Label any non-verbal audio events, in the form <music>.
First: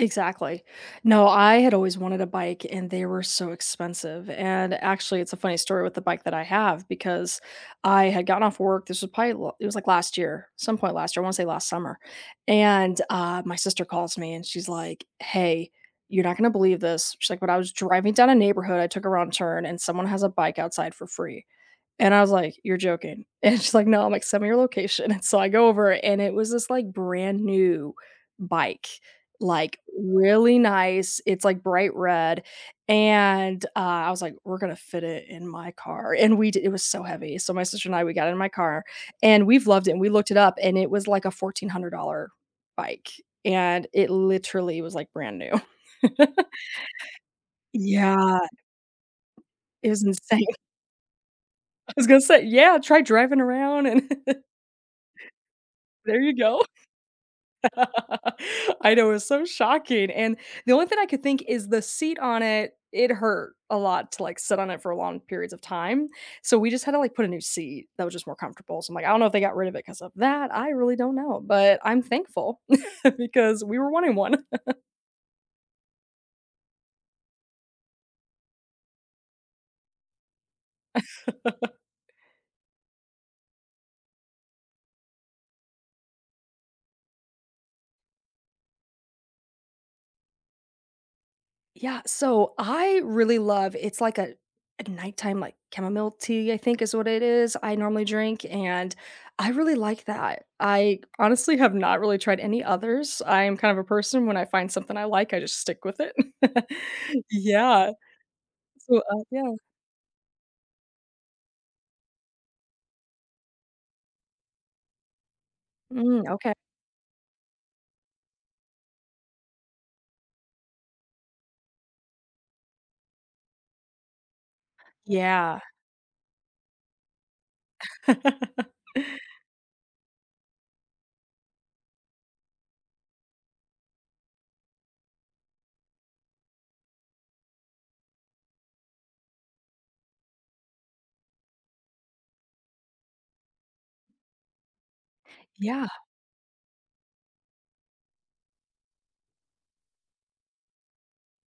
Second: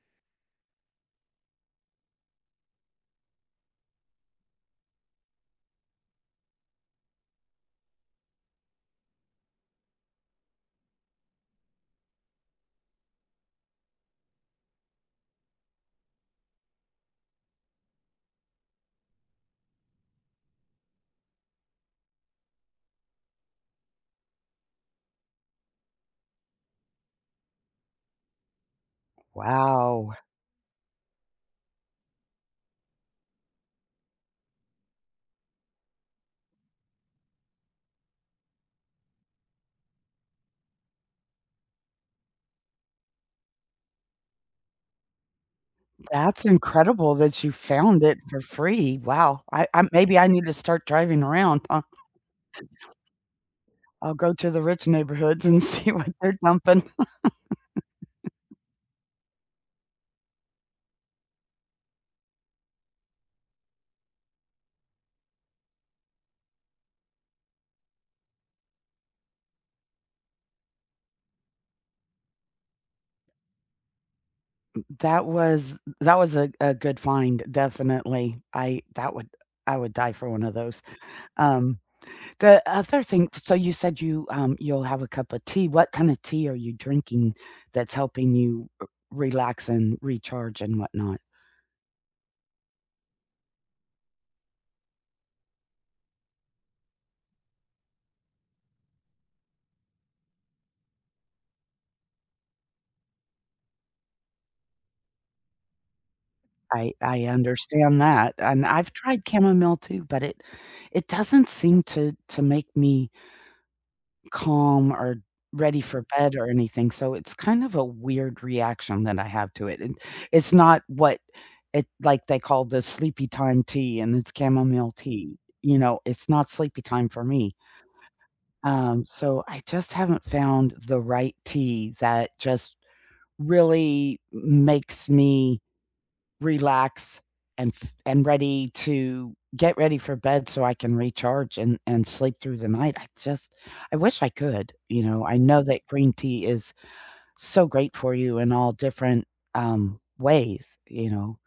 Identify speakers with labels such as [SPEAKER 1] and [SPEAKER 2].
[SPEAKER 1] Exactly. No, I had always wanted a bike and they were so expensive. And, actually, it's a funny story with the bike that I have, because I had gotten off work, this was probably l it was like last year, some point last year, I wanna say last summer. And, uh, my sister calls me and she's like, "Hey, you're not gonna believe this." She's like, "When I was driving down a neighborhood, I took a wrong turn and someone has a bike outside for free." And I was like, "You're joking." And she's like, "No," I'm like, "Send me your location," <chuckles> and so, I go over and it was this like brand new bike, like,
[SPEAKER 2] Wow.
[SPEAKER 1] really nice, it's like bright red and, uh, I was like, "We're gonna fit it in my car." And we di it was so heavy, so, my sister and I, we got it in my car and we've loved it and we looked it up and it was like a $1,400 bike and it literally was like brand new.
[SPEAKER 2] That's
[SPEAKER 1] <chuckles>
[SPEAKER 2] incredible that you found it
[SPEAKER 1] Yeah.
[SPEAKER 2] for free. Wow. I I
[SPEAKER 1] It was
[SPEAKER 2] maybe I need
[SPEAKER 1] insane.
[SPEAKER 2] to start driving around, huh?
[SPEAKER 1] I was gonna say, "Yeah,
[SPEAKER 2] <chuckles>
[SPEAKER 1] try driving around and"
[SPEAKER 2] I'll go
[SPEAKER 1] <chuckles>
[SPEAKER 2] to the rich neighborhoods and see what
[SPEAKER 1] There you
[SPEAKER 2] they're
[SPEAKER 1] go.
[SPEAKER 2] dumping. <chuckles>
[SPEAKER 1] <chuckles> I know, it was so shocking. And the only thing I could think is the seat on it, it hurt a lot to, like, sit on it for long periods of time. So, we just had to, like, put a new seat that was just more comfortable, so, I'm like, I don't know if they got rid of it 'cause of that, I really don't know. But I'm thankful <chuckles> because we were wanting one. <chuckles>
[SPEAKER 2] M that was that was a a good find, definitely. I that wa u I would die for one of those.
[SPEAKER 1] <chuckles>
[SPEAKER 2] Um, the other thing s so you said you um, you'll have a cup of tea. What kinda tea are you drinking that's helping you u relax and recharge and whatnot?
[SPEAKER 1] Yeah, so, I really love it's like a a nighttime, like, chamomile tea, I think is what it is, I normally drink and I really like that. I, honestly, have not really tried any others. I am kind of a person when I find something I like, I just stick with it.
[SPEAKER 2] I I
[SPEAKER 1] <chuckles> Yeah.
[SPEAKER 2] understand that. And I've
[SPEAKER 1] So,
[SPEAKER 2] tried
[SPEAKER 1] uh yeah.
[SPEAKER 2] chamomile too, but it it doesn't seem to to make me calm or ready for
[SPEAKER 1] Mm,
[SPEAKER 2] bed or
[SPEAKER 1] oka
[SPEAKER 2] anything, so, it's kind of a weird reaction that I have to it, and it's not what it like, they call the Sleepytime tea and it's chamomile tea.
[SPEAKER 1] Yeah.
[SPEAKER 2] You know, it's not sleepy time for me.
[SPEAKER 1] <chuckles>
[SPEAKER 2] Um, so I just haven't found the right tea that just really m makes me relax and f and ready to get ready for bed so I can recharge and and sleep through the night. I just I wish I could, you know, I know that
[SPEAKER 1] Yeah.
[SPEAKER 2] green tea is so great for you in all different, um, ways, you know.